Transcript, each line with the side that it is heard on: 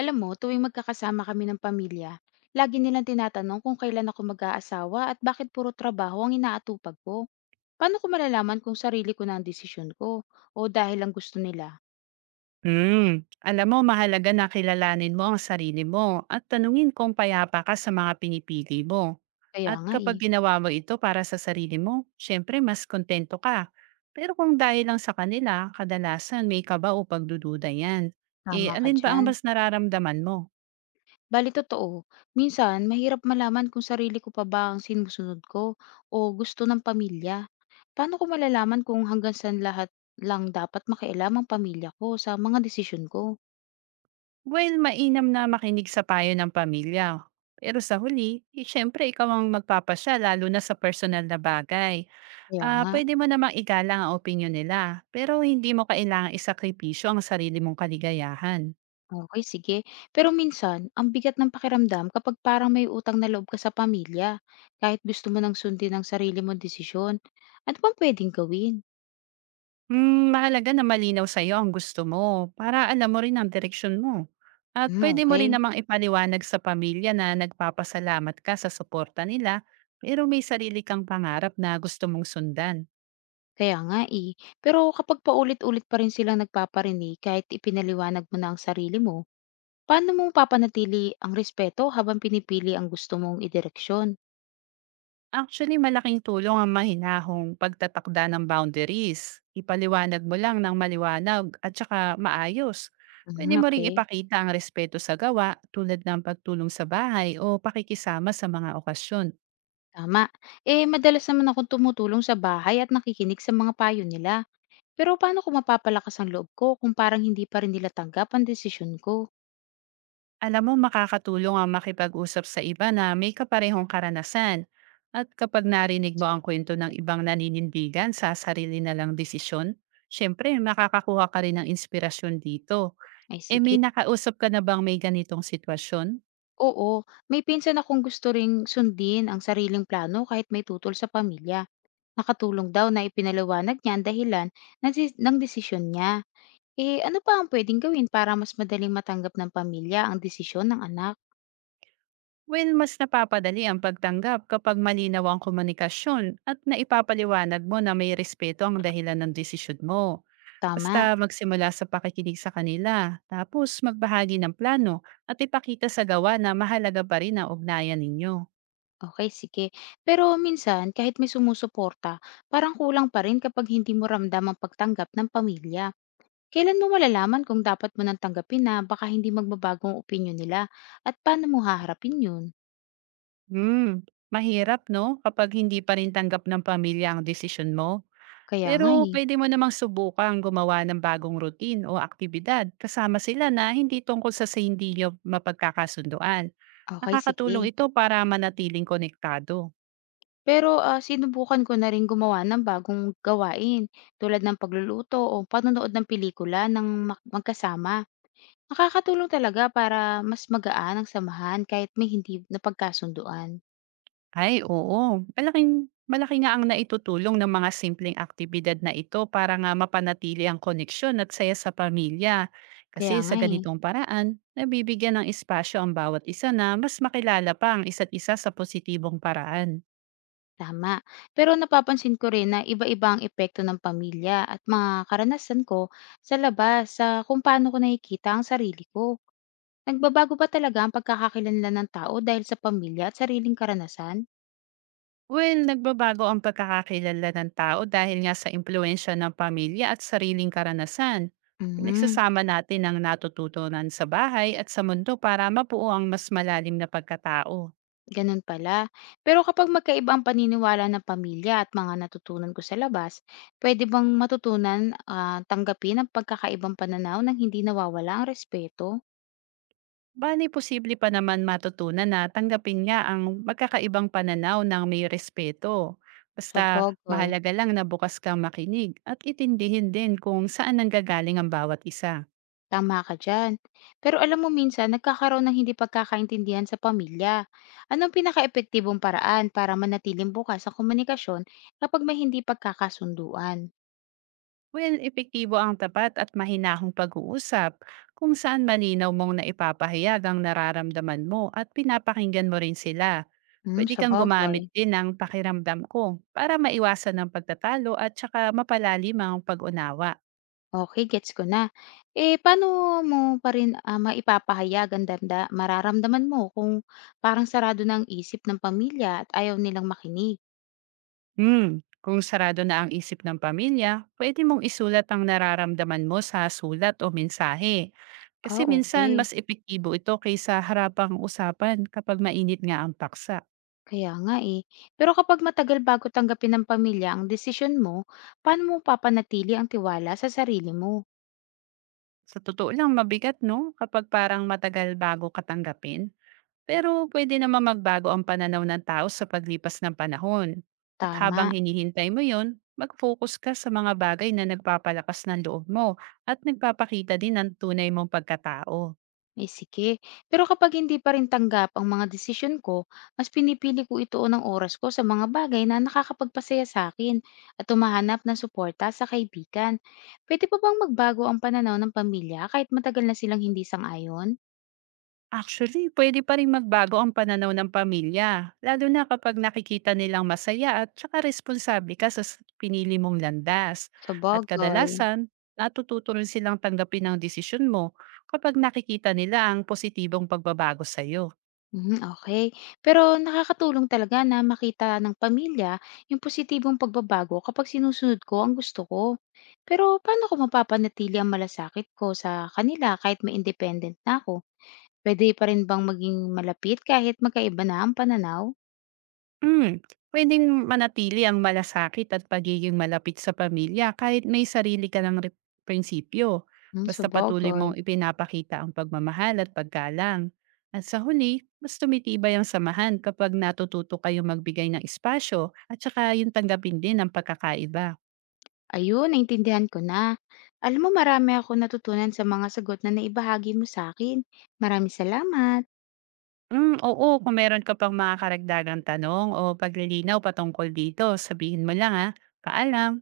left: Alam mo, tuwing magkakasama kami ng pamilya, lagi nilang tinatanong kung kailan ako mag-aasawa at bakit puro trabaho ang inaatupag ko. Paano ko malalaman kung sarili ko na ang desisyon ko o dahil lang gusto nila?
right: Hmm, alam mo mahalaga na kilalanin mo ang sarili mo at tanungin kung payapa ka sa mga pinipili mo.
left: Kaya
right: At
left: nga eh,
right: kapag ginawa mo ito para sa sarili mo, syempre mas kontento ka. Pero kung dahil lang sa kanila, kadalasan may kaba o pagdududa yan. Eh,
left: tama ka
right: alin ba ang
left: dyan.
right: mas nararamdaman mo?
left: Bali totoo, minsan mahirap malaman kung sarili ko pa ba ang sinusunod ko o gusto ng pamilya. Paano ko malalaman kung hanggang saan lahat lang dapat makialam ang pamilya ko sa mga desisyon ko?
right: Well, mainam na makinig sa payo ng pamilya. Pero sa huli, eh, syempre ikaw ang magpapasya lalo na sa personal na bagay.
left: Kaya
right: Ah,
left: nga.
right: puwede mo namang igalang ang opinyon nila, pero hindi mo kailangang isakripisyo ang sarili mong kaligayahan.
left: Okay, sige. Pero minsan, ang bigat ng pakiramdam kapag parang may utang na loob ka sa pamilya, kahit gusto mo nang sundin ang sarili mong desisyon. Ano bang puwedeng gawin?
right: Hmm, mahalaga na malinaw sa iyo ang gusto mo para alam mo rin ang direksyon mo. At
left: Hmm,
right: puwede mo rin
left: okay.
right: namang ipaliwanag sa pamilya na nagpapasalamat ka sa suporta nila, pero may sarili kang pangarap na gusto mong sundan.
left: Kaya nga, eh. Pero kapag paulit-ulit pa rin silang nagpaparinig kahit ipinaliwanag mo na ang sarili mo, paano mo papanatili ang respeto habang pinipili ang gusto mong idireksyon?
right: Actually, malaking tulong ang mahinahong pagtatakda ng boundaries. Ipaliwanag mo lang ng maliwanag at saka maayos.
left: Mhm,
right: Pwede mo ring
left: okay.
right: ipakita ang respeto sa gawa tulad ng pagtulong sa bahay o pakikisama sa mga okasyon.
left: Tama. Eh, madalas naman akong tumutulong sa bahay at nakikinig sa mga payo nila. Pero paano ko mapapalakas ang loob ko kung parang hindi pa rin nila tanggap ang desisyon ko?
right: Alam mo, makakatulong ang makipag-usap sa iba na may kaparehong karanasan. At kapag narinig mo
left: So.
right: ang kwento ng ibang naninindigan sa sarili na lang desisyon, syempre makakakuha ka rin ng inspirasyon dito.
left: Ay,
right: Eh,
left: sige.
right: may nakausap ka na bang may ganitong sitwasyon?
left: Oo, may pinsan akong gusto ring sundin ang sariling plano kahit may tutol sa pamilya. Nakatulong daw na ipinaliwanag niya ang dahilan ng desisyon niya. Eh, ano pa ang pwedeng gawin para mas madaling matanggap ng pamilya ang desisyon ng anak?
right: Well, mas napapadali ang pagtanggap kapag malinaw ang komunikasyon at naipapaliwanag mo na may respeto ang dahilan ng desisyon mo.
left: Tama.
right: Basta magsimula sa pakikinig sa kanila, tapos magbahagi ng plano at ipakita sa gawa na mahalaga pa rin ang ugnayan ninyo.
left: Okay, sige. Pero minsan, kahit may sumusuporta, parang kulang pa rin kapag hindi mo ramdam ang pagtanggap ng pamilya. Kailan mo malalaman kung dapat mo nang tanggapin na baka hindi magbabago ang opinyon nila at paano mo haharapin yun?
right: Hmm, mahirap 'no, kapag hindi pa rin tanggap ng pamilya ang desisyon mo.
left: Kaya nga
right: Pero
left: eh.
right: pwede mo namang subukang gumawa ng bagong routine o aktibidad kasama sila na hindi tungkol sa hindi niyo mapagkakasunduan.
left: Okay,
right: Nakakatulong
left: sige.
right: ito para manatiling konektado.
left: Pero sinubukan ko na rin gumawa ng bagong gawain tulad ng pagluluto o panonood ng pelikula magkasama. Nakakatulong talaga para mas magaan ang samahan kahit may hindi napagkasunduan.
right: Ay oo, malaking malaki nga ang naitutulong ng mga simpleng aktibidad na ito para nga mapanatili ang koneksyon at saya sa pamilya.
left: Kaya
right: Kasi sa
left: nga eh.
right: ganitong paraan, nabibigyan ng espasyo ang bawat isa na mas makilala pa ang isa't isa sa positibong paraan.
left: Tama. Pero napapansin ko rin na iba-iba ang epekto ng pamilya at mga karanasan ko sa labas sa kung paano ko nakikita ang sarili ko. Nagbabago ba talaga ang pagkakakilanlan ng tao dahil sa pamilya at sariling karanasan?
right: Well, nagbabago ang pagkakakilala ng tao dahil nga sa impluensya ng pamilya at sariling karanasan.
left: Hmm,
right: Pinagsasama natin ang natututunan sa bahay at sa mundo para mapuo ang mas malalim na pagkatao.
left: ganun pala. Pero kapag magkaiba ang paniniwala ng pamilya at mga natutunan ko sa labas, pwede bang matutunan tanggapin ang pagkakaibang pananaw nang hindi nawawala ang respeto?
right: Bale posible pa naman matutunan na tanggapin nga ang magkakaibang pananaw ng may respeto. Basta
left: Sabagay.
right: mahalaga lang na bukas kang makinig at itindihin din kung saan nanggagaling ang bawat isa.
left: Tama ka diyan. Pero alam mo minsan nagkakaroon ng hindi pagkakaintindihan sa pamilya. Anong pinakaepektibong paraan para manatiling bukas sa komunikasyon kapag may hindi pagkakasunduan?
right: Well, epektibo ang tapat at mahinahong pag-uusap kung saan malinaw mong naipapahayag ang nararamdaman mo at pinapakinggan mo rin sila.
left: Hmm,
right: Pwede kang gumamit
left: sabagay.
right: din ng pakiramdam ko para maiwasan ng pagtatalo at saka mapalalim ang pag-unawa.
left: Okay, gets ko na. Eh, paano mo pa rin maipapahayag ang mararamdaman mo kung parang sarado na ang isip ng pamilya at ayaw nilang makinig?
right: Hmm, kung sarado na ang isip ng pamilya, pwede mong isulat ang nararamdaman mo sa sulat o mensahe.
left: Ah,
right: Kasi minsan
left: okay.
right: mas epektibo ito kaysa harapang usapan kapag mainit nga ang paksa.
left: Kaya nga eh. Pero kapag matagal bago tanggapin ng pamilya ang desisyon mo, paano mo papanatili ang tiwala sa sarili mo?
right: Sa totoo lang mabigat no kapag parang matagal bago katanggapin. Pero pwede naman magbago ang pananaw ng tao sa paglipas ng panahon. At habang
left: Tama.
right: hinihintay mo yon, mag-focus ka sa mga bagay na nagpapalakas ng loob mo at nagpapakita din ng tunay mong pagkatao.
left: Eh, sige. Pero kapag hindi pa rin tanggap ang mga desisyon ko, mas pinipili ko ituon ng oras ko sa mga bagay na nakakapagpasaya sa akin at tumahanap ng suporta sa kaibigan. Pwede pa bang magbago ang pananaw ng pamilya kahit matagal na silang hindi sang-ayon?
right: Actually, pwede pa rin magbago ang pananaw ng pamilya, lalo na kapag nakikita nilang masaya at saka responsable ka sa pinili mong landas.
left: Sa
right: At
left: bagay.
right: kadalasan, natututo rin silang tanggapin ang desisyon mo kapag nakikita nila ang positibong pagbabago sa'yo.
left: Mhm, okay. Pero nakakatulong talaga na makita ng pamilya yung positibong pagbabago kapag sinusunod ko ang gusto ko. Pero paano ko mapapanatili ang malasakit ko sa kanila kahit may independent na ako? Puwede pa rin bang maging malapit kahit magkaiba na ang pananaw?
right: Hmm, puwedeng manatili ang malasakit at pagiging malapit sa pamilya kahit may sarili ka ng prinsipyo,
left: Hmm,
right: basta patuloy
left: sabagay.
right: mong ipinapakita ang pagmamahal at paggalang. At sa huli, mas tumitibay ang samahan kapag natututo kayong magbigay ng espasyo at saka yung tanggapin din ang pagkakaiba.
left: Ayun, naintindihan ko na. Alam mo, marami akong natutunan sa mga sagot na naibahagi mo sa akin. Maraming salamat.
right: Hmm, oo, kung meron ka pang mga karagdagang tanong o paglilinaw patungkol dito, sabihin mo lang, ah. Paalam.